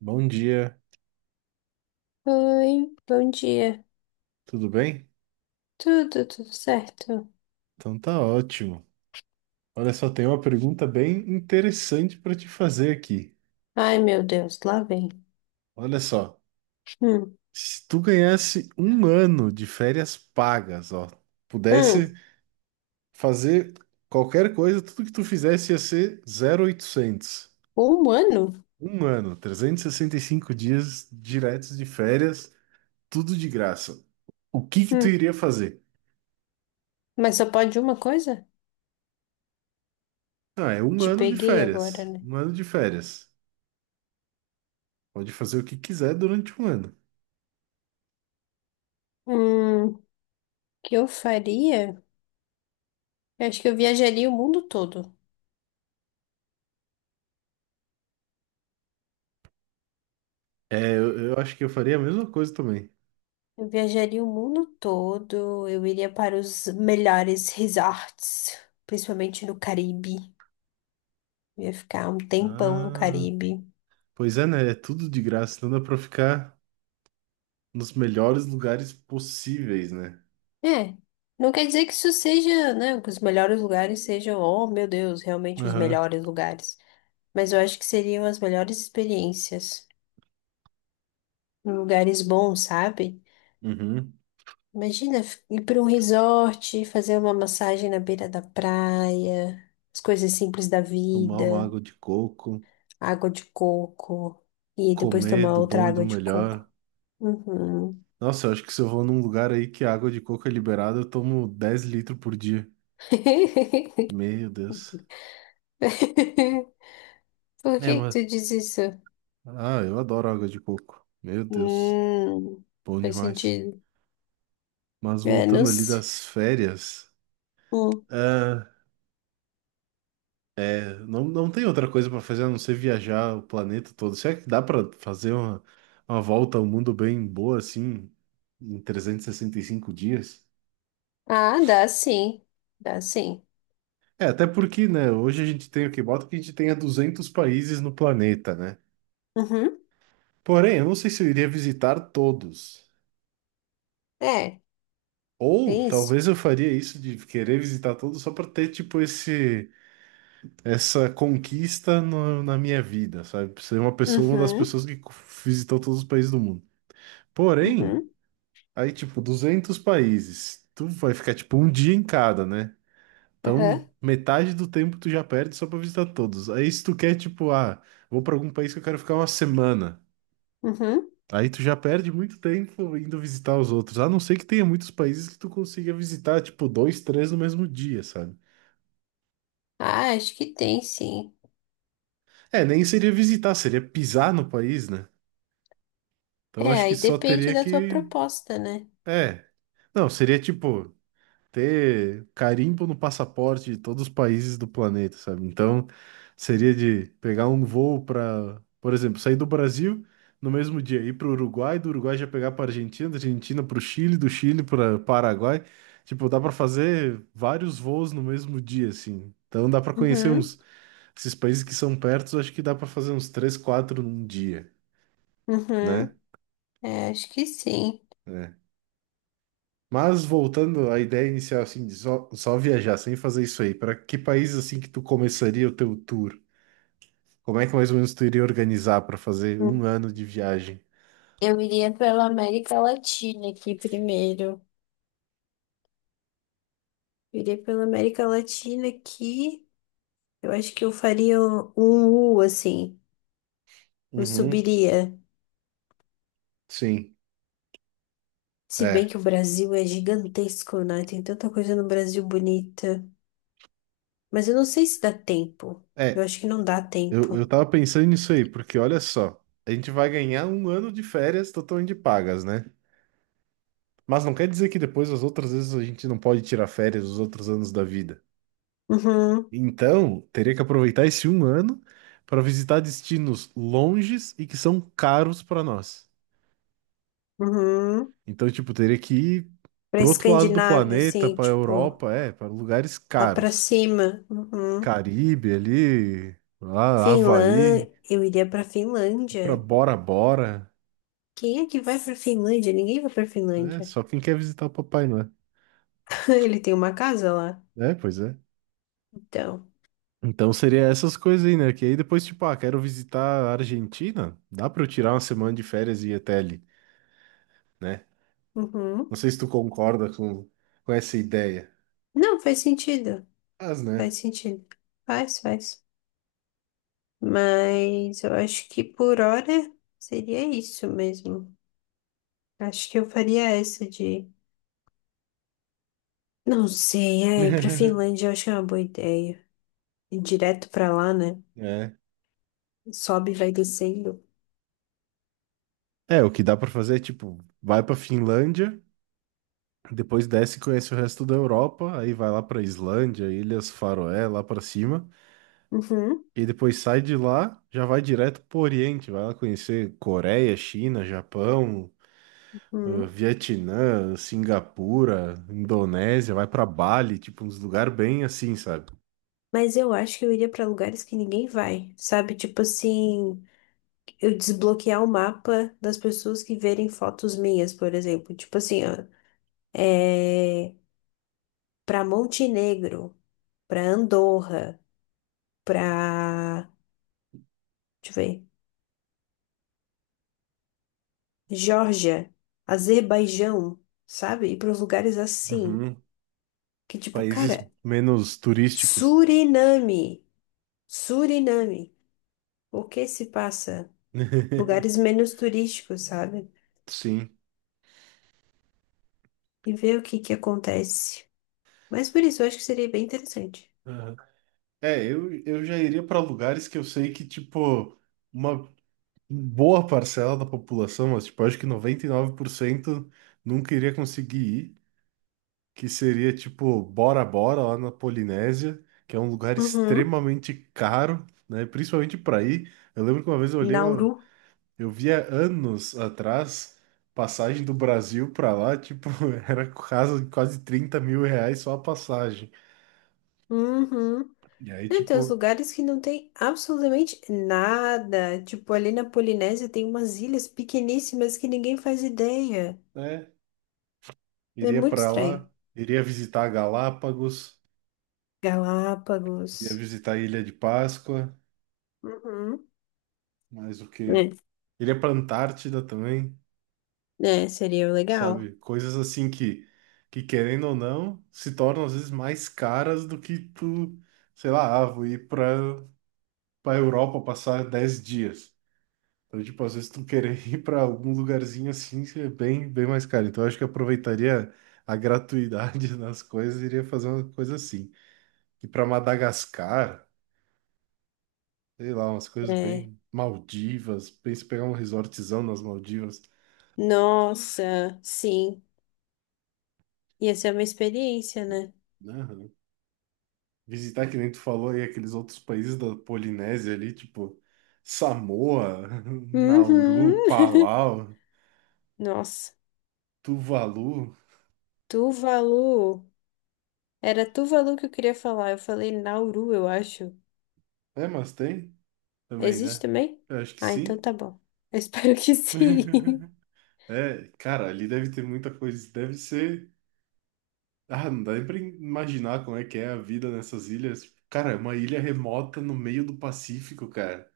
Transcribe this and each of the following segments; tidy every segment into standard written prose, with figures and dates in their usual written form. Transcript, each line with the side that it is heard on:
right: Bom dia,
left: Oi, bom dia.
right: tudo bem?
left: Tudo, certo?
right: Então tá ótimo. Olha só, tem uma pergunta bem interessante para te fazer aqui.
left: Ai, meu Deus, lá vem.
right: Olha só,
left: Hum,
right: se tu ganhasse um ano de férias pagas, ó,
left: hum,
right: pudesse fazer qualquer coisa, tudo que tu fizesse ia ser 0,800.
left: humano?
right: Um ano, trezentos e sessenta e cinco dias diretos de férias, tudo de graça. O que que tu
left: Hum,
right: iria fazer?
left: mas só pode uma coisa?
right: Ah, é um
left: Te
right: ano de
left: peguei agora,
right: férias.
left: né?
right: Um ano de férias. Pode fazer o que quiser durante um ano.
left: O que eu faria? Eu acho que eu viajaria o mundo todo.
right: É, eu acho que eu faria a mesma coisa também.
left: Eu viajaria o mundo todo. Eu iria para os melhores resorts, principalmente no Caribe. Eu ia ficar um tempão no
right: Ah,
left: Caribe.
right: pois é, né? É tudo de graça, então dá pra ficar nos melhores lugares possíveis, né?
left: É, não quer dizer que isso seja, né, que os melhores lugares sejam, oh meu Deus, realmente os
right: Aham.
left: melhores lugares. Mas eu acho que seriam as melhores experiências, em lugares bons, sabe?
right: Uhum.
left: Imagina ir para um resort, fazer uma massagem na beira da praia, as coisas simples da
right: Tomar uma
left: vida,
right: água de coco,
left: água de coco, e depois
right: comer
left: tomar
right: do
left: outra
right: bom e do
left: água de
right: melhor.
left: coco. Uhum.
right: Nossa, eu acho que se eu vou num lugar aí que a água de coco é liberada, eu tomo 10 litros por dia. Meu Deus.
left: Por
right: É,
left: que que
right: mas...
left: tu diz isso?
right: Ah, eu adoro água de coco. Meu Deus,
left: Hum,
right: bom
left: faz
right: demais.
left: sentido.
right: Mas voltando ali
left: Menos
right: das férias.
left: um.
right: ah, Não, não tem outra coisa pra fazer a não ser viajar o planeta todo. Será que dá pra fazer uma volta ao mundo bem boa assim, em trezentos e sessenta e cinco dias?
left: Ah, dá sim. Dá sim.
right: É, até porque, né, hoje a gente tem o que bota que a gente tenha 200 países no planeta, né?
left: Uhum.
right: Porém, eu não sei se eu iria visitar todos.
left: É,
right: Ou
left: tem isso.
right: talvez eu faria isso de querer visitar todos só pra ter, tipo, esse, essa conquista na minha vida, sabe? Ser uma pessoa, uma das
left: Uhum.
right: pessoas que visitou todos os países do mundo. Porém.
left: Uhum.
right: Aí, tipo, 200 países. Tu vai ficar, tipo, um dia em cada, né? Então,
left: Aham.
right: metade do tempo tu já perde só pra visitar todos. Aí, se tu quer, tipo, ah, vou pra algum país que eu quero ficar uma semana.
left: Uhum.
right: Aí tu já perde muito tempo indo visitar os outros. A não ser que tenha muitos países que tu consiga visitar, tipo, dois, três no mesmo dia, sabe?
left: Ah, acho que tem sim.
right: É, nem seria visitar, seria pisar no país, né? Então,
left: É,
right: acho que
left: aí
right: só
left: depende
right: teria
left: da tua
right: que.
left: proposta, né?
right: É. Não, seria tipo. Ter carimbo no passaporte de todos os países do planeta, sabe? Então, seria de pegar um voo para, por exemplo, sair do Brasil no mesmo dia, ir para o Uruguai, do Uruguai já pegar para Argentina, da Argentina para o Chile, do Chile para Paraguai. Tipo, dá para fazer vários voos no mesmo dia, assim. Então, dá para conhecer
left: Uhum.
right: uns esses países que são perto, acho que dá para fazer uns três, quatro num dia, né?
left: Uhum. É, acho que sim.
right: É. Mas voltando à ideia inicial, assim, de só viajar sem fazer isso aí, para que país assim que tu começaria o teu tour? Como é que mais ou menos tu iria organizar para fazer um
left: Hum.
right: ano de viagem?
left: Eu iria pela América Latina aqui primeiro. Eu iria pela América Latina aqui. Eu acho que eu faria um U, assim. Eu
right: Uhum,
left: subiria.
right: sim,
left: Se bem
right: é.
left: que o Brasil é gigantesco, né? Tem tanta coisa no Brasil bonita. Mas eu não sei se dá tempo. Eu
right: É,
left: acho que não dá
right: eu
left: tempo.
right: tava pensando nisso aí, porque olha só, a gente vai ganhar um ano de férias totalmente pagas, né? Mas não quer dizer que depois as outras vezes a gente não pode tirar férias os outros anos da vida.
left: Uhum,
right: Então, teria que aproveitar esse um ano para visitar destinos longes e que são caros para nós.
left: uhum.
right: Então, tipo, teria que ir
left: Pra
right: pro outro lado do
left: Escandinávia,
right: planeta,
left: assim,
right: pra
left: tipo,
right: Europa, é, para lugares
left: lá pra
right: caros.
left: cima. Uhum.
right: Caribe ali, lá, Havaí,
left: Finlândia. Eu iria pra
right: pra
left: Finlândia.
right: Bora Bora.
left: Quem é que vai pra Finlândia? Ninguém vai pra
right: É,
left: Finlândia.
right: só quem quer visitar o Papai Noel.
left: Ele tem uma casa lá.
right: É, pois é.
left: Então.
right: Então seria essas coisas aí, né? Que aí depois, tipo, ah, quero visitar a Argentina. Dá pra eu tirar uma semana de férias e ir até ali, né?
left: Uhum.
right: Não sei se tu concorda com essa ideia.
left: Não, faz sentido.
right: Mas, né?
left: Faz sentido. Faz, faz. Mas eu acho que por hora seria isso mesmo. Acho que eu faria essa de. Não sei, é, ir pra Finlândia eu acho que é uma boa ideia. Ir direto pra lá, né?
right: É.
left: Sobe e vai descendo.
right: É, o que dá pra fazer é, tipo, vai pra Finlândia. Depois desce e conhece o resto da Europa, aí vai lá pra Islândia, Ilhas Faroé, lá pra cima,
left: Uhum,
right: e depois sai de lá, já vai direto pro Oriente, vai lá conhecer Coreia, China, Japão,
left: uhum.
right: Vietnã, Singapura, Indonésia, vai pra Bali, tipo uns lugares bem assim, sabe?
left: Mas eu acho que eu iria pra lugares que ninguém vai, sabe? Tipo assim, eu desbloquear o mapa das pessoas que verem fotos minhas, por exemplo. Tipo assim, ó, é... pra Montenegro, pra Andorra, pra. Deixa eu ver. Geórgia, Azerbaijão, sabe? E para lugares assim,
right: Uhum.
left: que tipo,
right: Países
left: cara,
right: menos turísticos.
left: Suriname, Suriname, o que se passa? Lugares menos turísticos, sabe?
right: Sim.
left: E ver o que que acontece. Mas por isso, eu acho que seria bem interessante.
right: Aham. É, eu já iria pra lugares que eu sei que, tipo, uma boa parcela da população, mas tipo, acho que 99% nunca iria conseguir ir, que seria tipo Bora Bora lá na Polinésia, que é um lugar
left: Uhum.
right: extremamente caro, né? Principalmente para ir. Eu lembro que uma vez eu olhei,
left: Nauru.
right: eu via anos atrás passagem do Brasil para lá, tipo, era quase quase 30 mil reais só a passagem.
left: Uhum.
right: E aí,
left: Não, tem uns
right: tipo,
left: lugares que não tem absolutamente nada. Tipo, ali na Polinésia tem umas ilhas pequeníssimas que ninguém faz ideia.
right: né?
left: É
right: Iria
left: muito
right: para lá,
left: estranho.
right: iria visitar Galápagos, iria
left: Galápagos.
right: visitar a Ilha de Páscoa.
left: Uhum.
right: Mas o quê? Ele é pra Antártida também,
left: É, é, seria legal.
right: sabe? Coisas assim que querendo ou não, se tornam às vezes mais caras do que tu, sei lá, ah, vou ir pra Europa passar 10 dias. Então, tipo, às vezes tu querer ir pra algum lugarzinho assim, é bem, bem mais caro. Então, eu acho que eu aproveitaria a gratuidade das coisas e iria fazer uma coisa assim. E pra Madagascar, sei lá, umas coisas
left: É.
right: bem Maldivas, pensa em pegar um resortzão nas Maldivas,
left: Nossa, sim. Ia ser uma experiência, né?
right: né? Visitar, que nem tu falou aí, aqueles outros países da Polinésia ali, tipo Samoa,
left: Uhum.
right: Nauru, Palau,
left: Nossa,
right: Tuvalu.
left: Tuvalu. Era Tuvalu que eu queria falar. Eu falei Nauru, eu acho.
right: É, mas tem também,
left: Existe
right: né?
left: também?
right: Eu acho que
left: Ah, então
right: sim.
left: tá bom. Eu espero que sim.
right: É, cara, ali deve ter muita coisa. Deve ser. Ah, não dá nem pra imaginar como é que é a vida nessas ilhas. Cara, é uma ilha remota no meio do Pacífico, cara.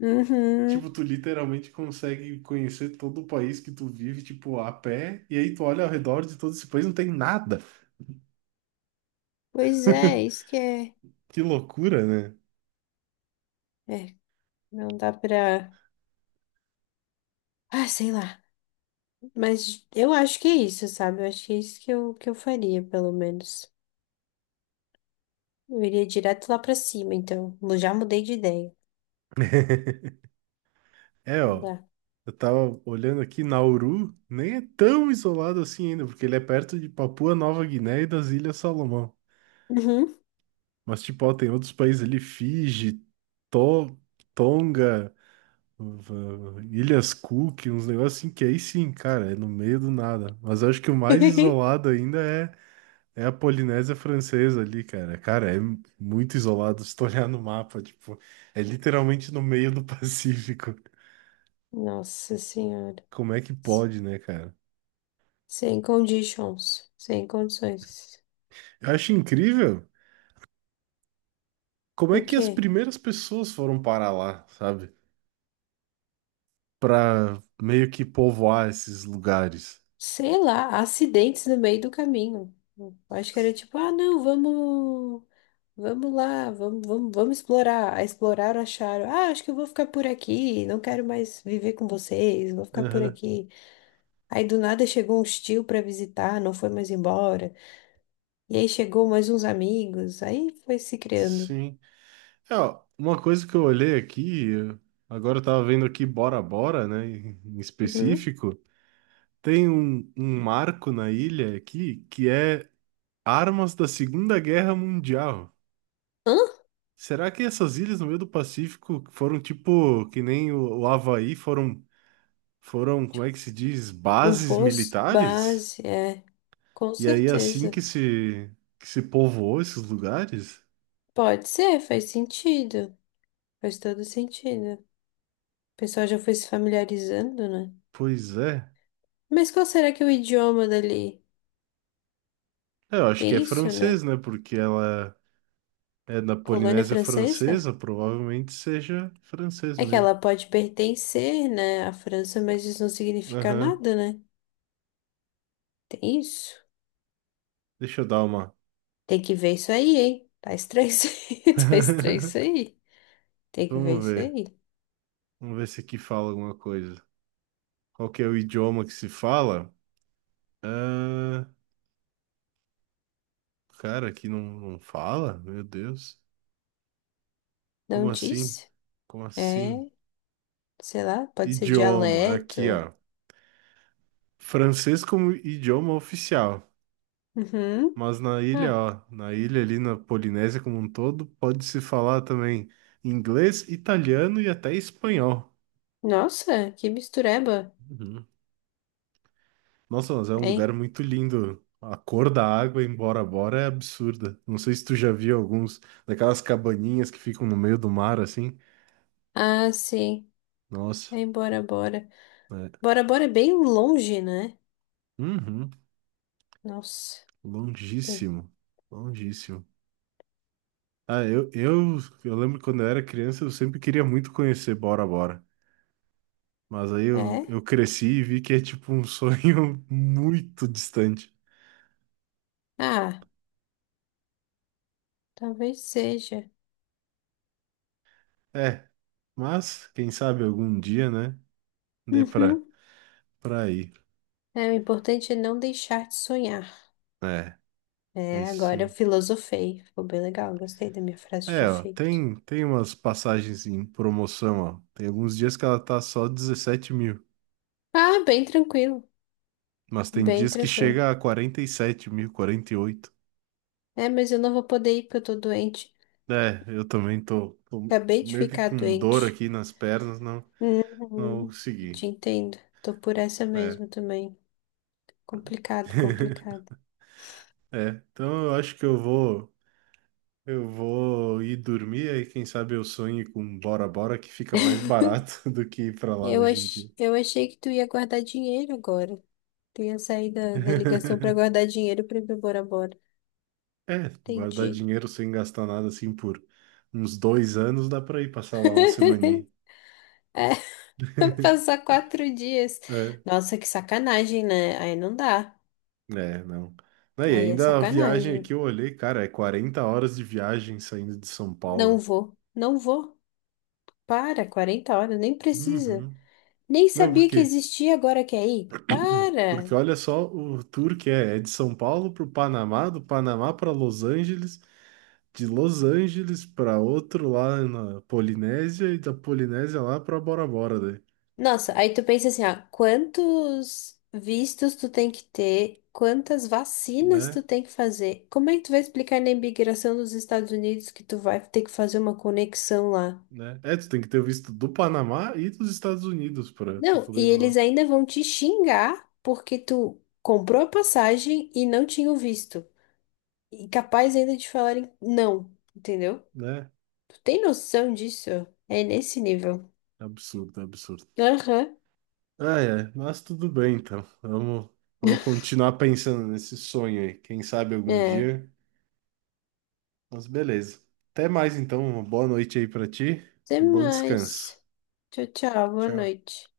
left: Uhum.
right: Tipo, tu literalmente consegue conhecer todo o país que tu vive, tipo, a pé, e aí tu olha ao redor de todo esse país, não tem nada.
left: Pois é, isso que é.
right: Que loucura, né?
left: É, não dá pra. Ah, sei lá. Mas eu acho que é isso, sabe? Eu acho que é isso que eu faria, pelo menos. Eu iria direto lá pra cima, então. Eu já mudei de ideia.
right: É,
left: Não
right: ó,
left: dá.
right: eu tava olhando aqui, Nauru nem é tão isolado assim ainda, porque ele é perto de Papua Nova Guiné e das Ilhas Salomão.
left: Uhum.
right: Mas, tipo, ó, tem outros países ali, Fiji, To- Tonga, v- Ilhas Cook, uns negócios assim que aí sim, cara, é no meio do nada. Mas eu acho que o mais isolado ainda é, é a Polinésia Francesa ali, cara. Cara, é muito isolado se tu olhar no mapa, tipo, é literalmente no meio do Pacífico.
left: Nossa Senhora.
right: Como é que pode, né, cara?
left: Sem conditions. Sem condições.
right: Eu acho incrível como é
left: O
right: que as
left: quê?
right: primeiras pessoas foram parar lá, sabe? Pra meio que povoar esses lugares.
left: Sei lá, acidentes no meio do caminho. Eu acho que era tipo, ah, não, vamos. Vamos lá, vamos, vamos, vamos explorar. Ah, exploraram, acharam. Ah, acho que eu vou ficar por aqui, não quero mais viver com vocês, vou ficar por
right: Aham,
left: aqui. Aí do nada chegou um tio pra visitar, não foi mais embora. E aí chegou mais uns amigos, aí foi se criando.
right: sim. É, ó, uma coisa que eu olhei aqui, agora eu tava vendo aqui Bora Bora, né, em
left: Uhum.
right: específico, tem um marco na ilha aqui que é armas da Segunda Guerra Mundial.
left: Hã?
right: Será que essas ilhas no meio do Pacífico foram tipo que nem o Havaí, foram como
left: Tipo,
right: é que se diz,
left: um
right: bases
left: posto
right: militares?
left: base, é, com
right: E aí assim
left: certeza.
right: que se povoou esses lugares?
left: Pode ser, faz sentido. Faz todo sentido. O pessoal já foi se familiarizando, né?
right: Pois é.
left: Mas qual será que é o idioma dali?
right: É, eu acho que é
left: Tem isso,
right: francês,
left: né?
right: né? Porque ela é da
left: Colônia
right: Polinésia
left: francesa?
right: Francesa, provavelmente seja francês
left: É que
right: mesmo.
left: ela pode pertencer, né, à França, mas isso não significa
right: Aham.
left: nada, né? Tem isso.
right: Deixa eu dar uma.
left: Tem que ver isso aí, hein? Tá estranho isso aí. Tá estranho isso aí. Tem que ver
right: Vamos
left: isso
right: ver.
left: aí.
right: Vamos ver se aqui fala alguma coisa. Qual que é o idioma que se fala? Ah, cara, aqui não, não fala? Meu Deus. Como
left: Não
right: assim?
left: disse?
right: Como assim?
left: É, sei lá, pode ser
right: Idioma, aqui,
left: dialeto.
right: ó. Francês como idioma oficial,
left: Uhum.
right: mas na ilha,
left: Ah,
right: ó, na ilha ali na Polinésia como um todo, pode-se falar também inglês, italiano e até espanhol.
left: nossa, que mistureba.
right: Uhum. Nossa, mas é um lugar
left: É.
right: muito lindo. A cor da água em Bora Bora é absurda. Não sei se tu já viu alguns daquelas cabaninhas que ficam no meio do mar assim.
left: Ah, sim.
right: Nossa,
left: É, Bora, Bora.
right: é.
left: Bora, Bora é bem longe, né?
right: Uhum.
left: Nossa. Tem-
right: Longíssimo, longíssimo. Ah, eu lembro que quando eu era criança, eu sempre queria muito conhecer Bora Bora. Mas aí
left: É?
right: eu cresci e vi que é tipo um sonho muito distante.
left: Ah, talvez seja.
right: É, mas quem sabe algum dia, né? Dê
left: Uhum.
right: pra ir.
left: É, o importante é não deixar de sonhar.
right: É,
left: É,
right: isso
left: agora eu
right: sim.
left: filosofei. Ficou bem legal, gostei da minha frase de
right: É, ó,
left: efeito.
right: tem umas passagens em promoção, ó. Tem alguns dias que ela tá só 17 mil.
left: Ah, bem tranquilo.
right: Mas tem
left: Bem
right: dias que
left: tranquilo.
right: chega a 47 mil, 48 mil.
left: É, mas eu não vou poder ir porque eu tô doente.
right: É, eu também tô
left: Acabei de
right: meio que
left: ficar
right: com dor
left: doente.
right: aqui nas pernas, não. Não
left: Uhum. Eu
right: consegui.
left: te entendo. Tô por essa
right: É.
left: mesmo também. Complicado, complicado.
right: É. Então eu acho que eu vou. Eu vou ir dormir, aí quem sabe eu sonhe com Bora Bora, que fica mais barato do que ir pra lá hoje em dia.
left: Eu achei que tu ia guardar dinheiro agora. Tu ia sair da ligação pra guardar dinheiro pra ir pra Bora Bora.
right: É, guardar
left: Entendi.
right: dinheiro sem gastar nada assim por uns dois anos, dá pra ir passar lá uma semaninha.
left: É, passar quatro dias.
right: É,
left: Nossa, que sacanagem, né? Aí não dá.
right: é, não. Não, e
left: Aí é
right: ainda a viagem aqui
left: sacanagem.
right: eu olhei, cara, é 40 horas de viagem saindo de São
left: Não
right: Paulo.
left: vou, não vou. Para, 40 horas, nem precisa.
right: Uhum.
left: Nem
right: Não,
left: sabia que
right: porque
left: existia, agora quer ir. Para!
right: porque olha só o tour que é, de São Paulo para o Panamá, do Panamá para Los Angeles, de Los Angeles para outro lá na Polinésia e da Polinésia lá para Bora Bora, daí.
left: Nossa, aí tu pensa assim, ah, quantos vistos tu tem que ter, quantas vacinas
right: Né?
left: tu tem que fazer. Como é que tu vai explicar na imigração dos Estados Unidos que tu vai ter que fazer uma conexão lá?
right: Né? É, tu tem que ter o visto do Panamá e dos Estados Unidos para
left: Não,
right: poder ir
left: e
right: pra lá,
left: eles ainda vão te xingar porque tu comprou a passagem e não tinha o visto. E capaz ainda de falarem não, entendeu?
right: né?
left: Tu tem noção disso? É nesse nível.
right: Absurdo, absurdo.
left: Aham.
right: Ah, é, mas tudo bem então. Vamos, vamos continuar pensando nesse sonho aí. Quem sabe algum
left: É.
right: dia. Mas beleza. Até mais então. Uma boa noite aí pra ti.
left: Até
right: Um bom descanso.
left: mais. Tchau, tchau. Boa
right: Tchau.
left: noite.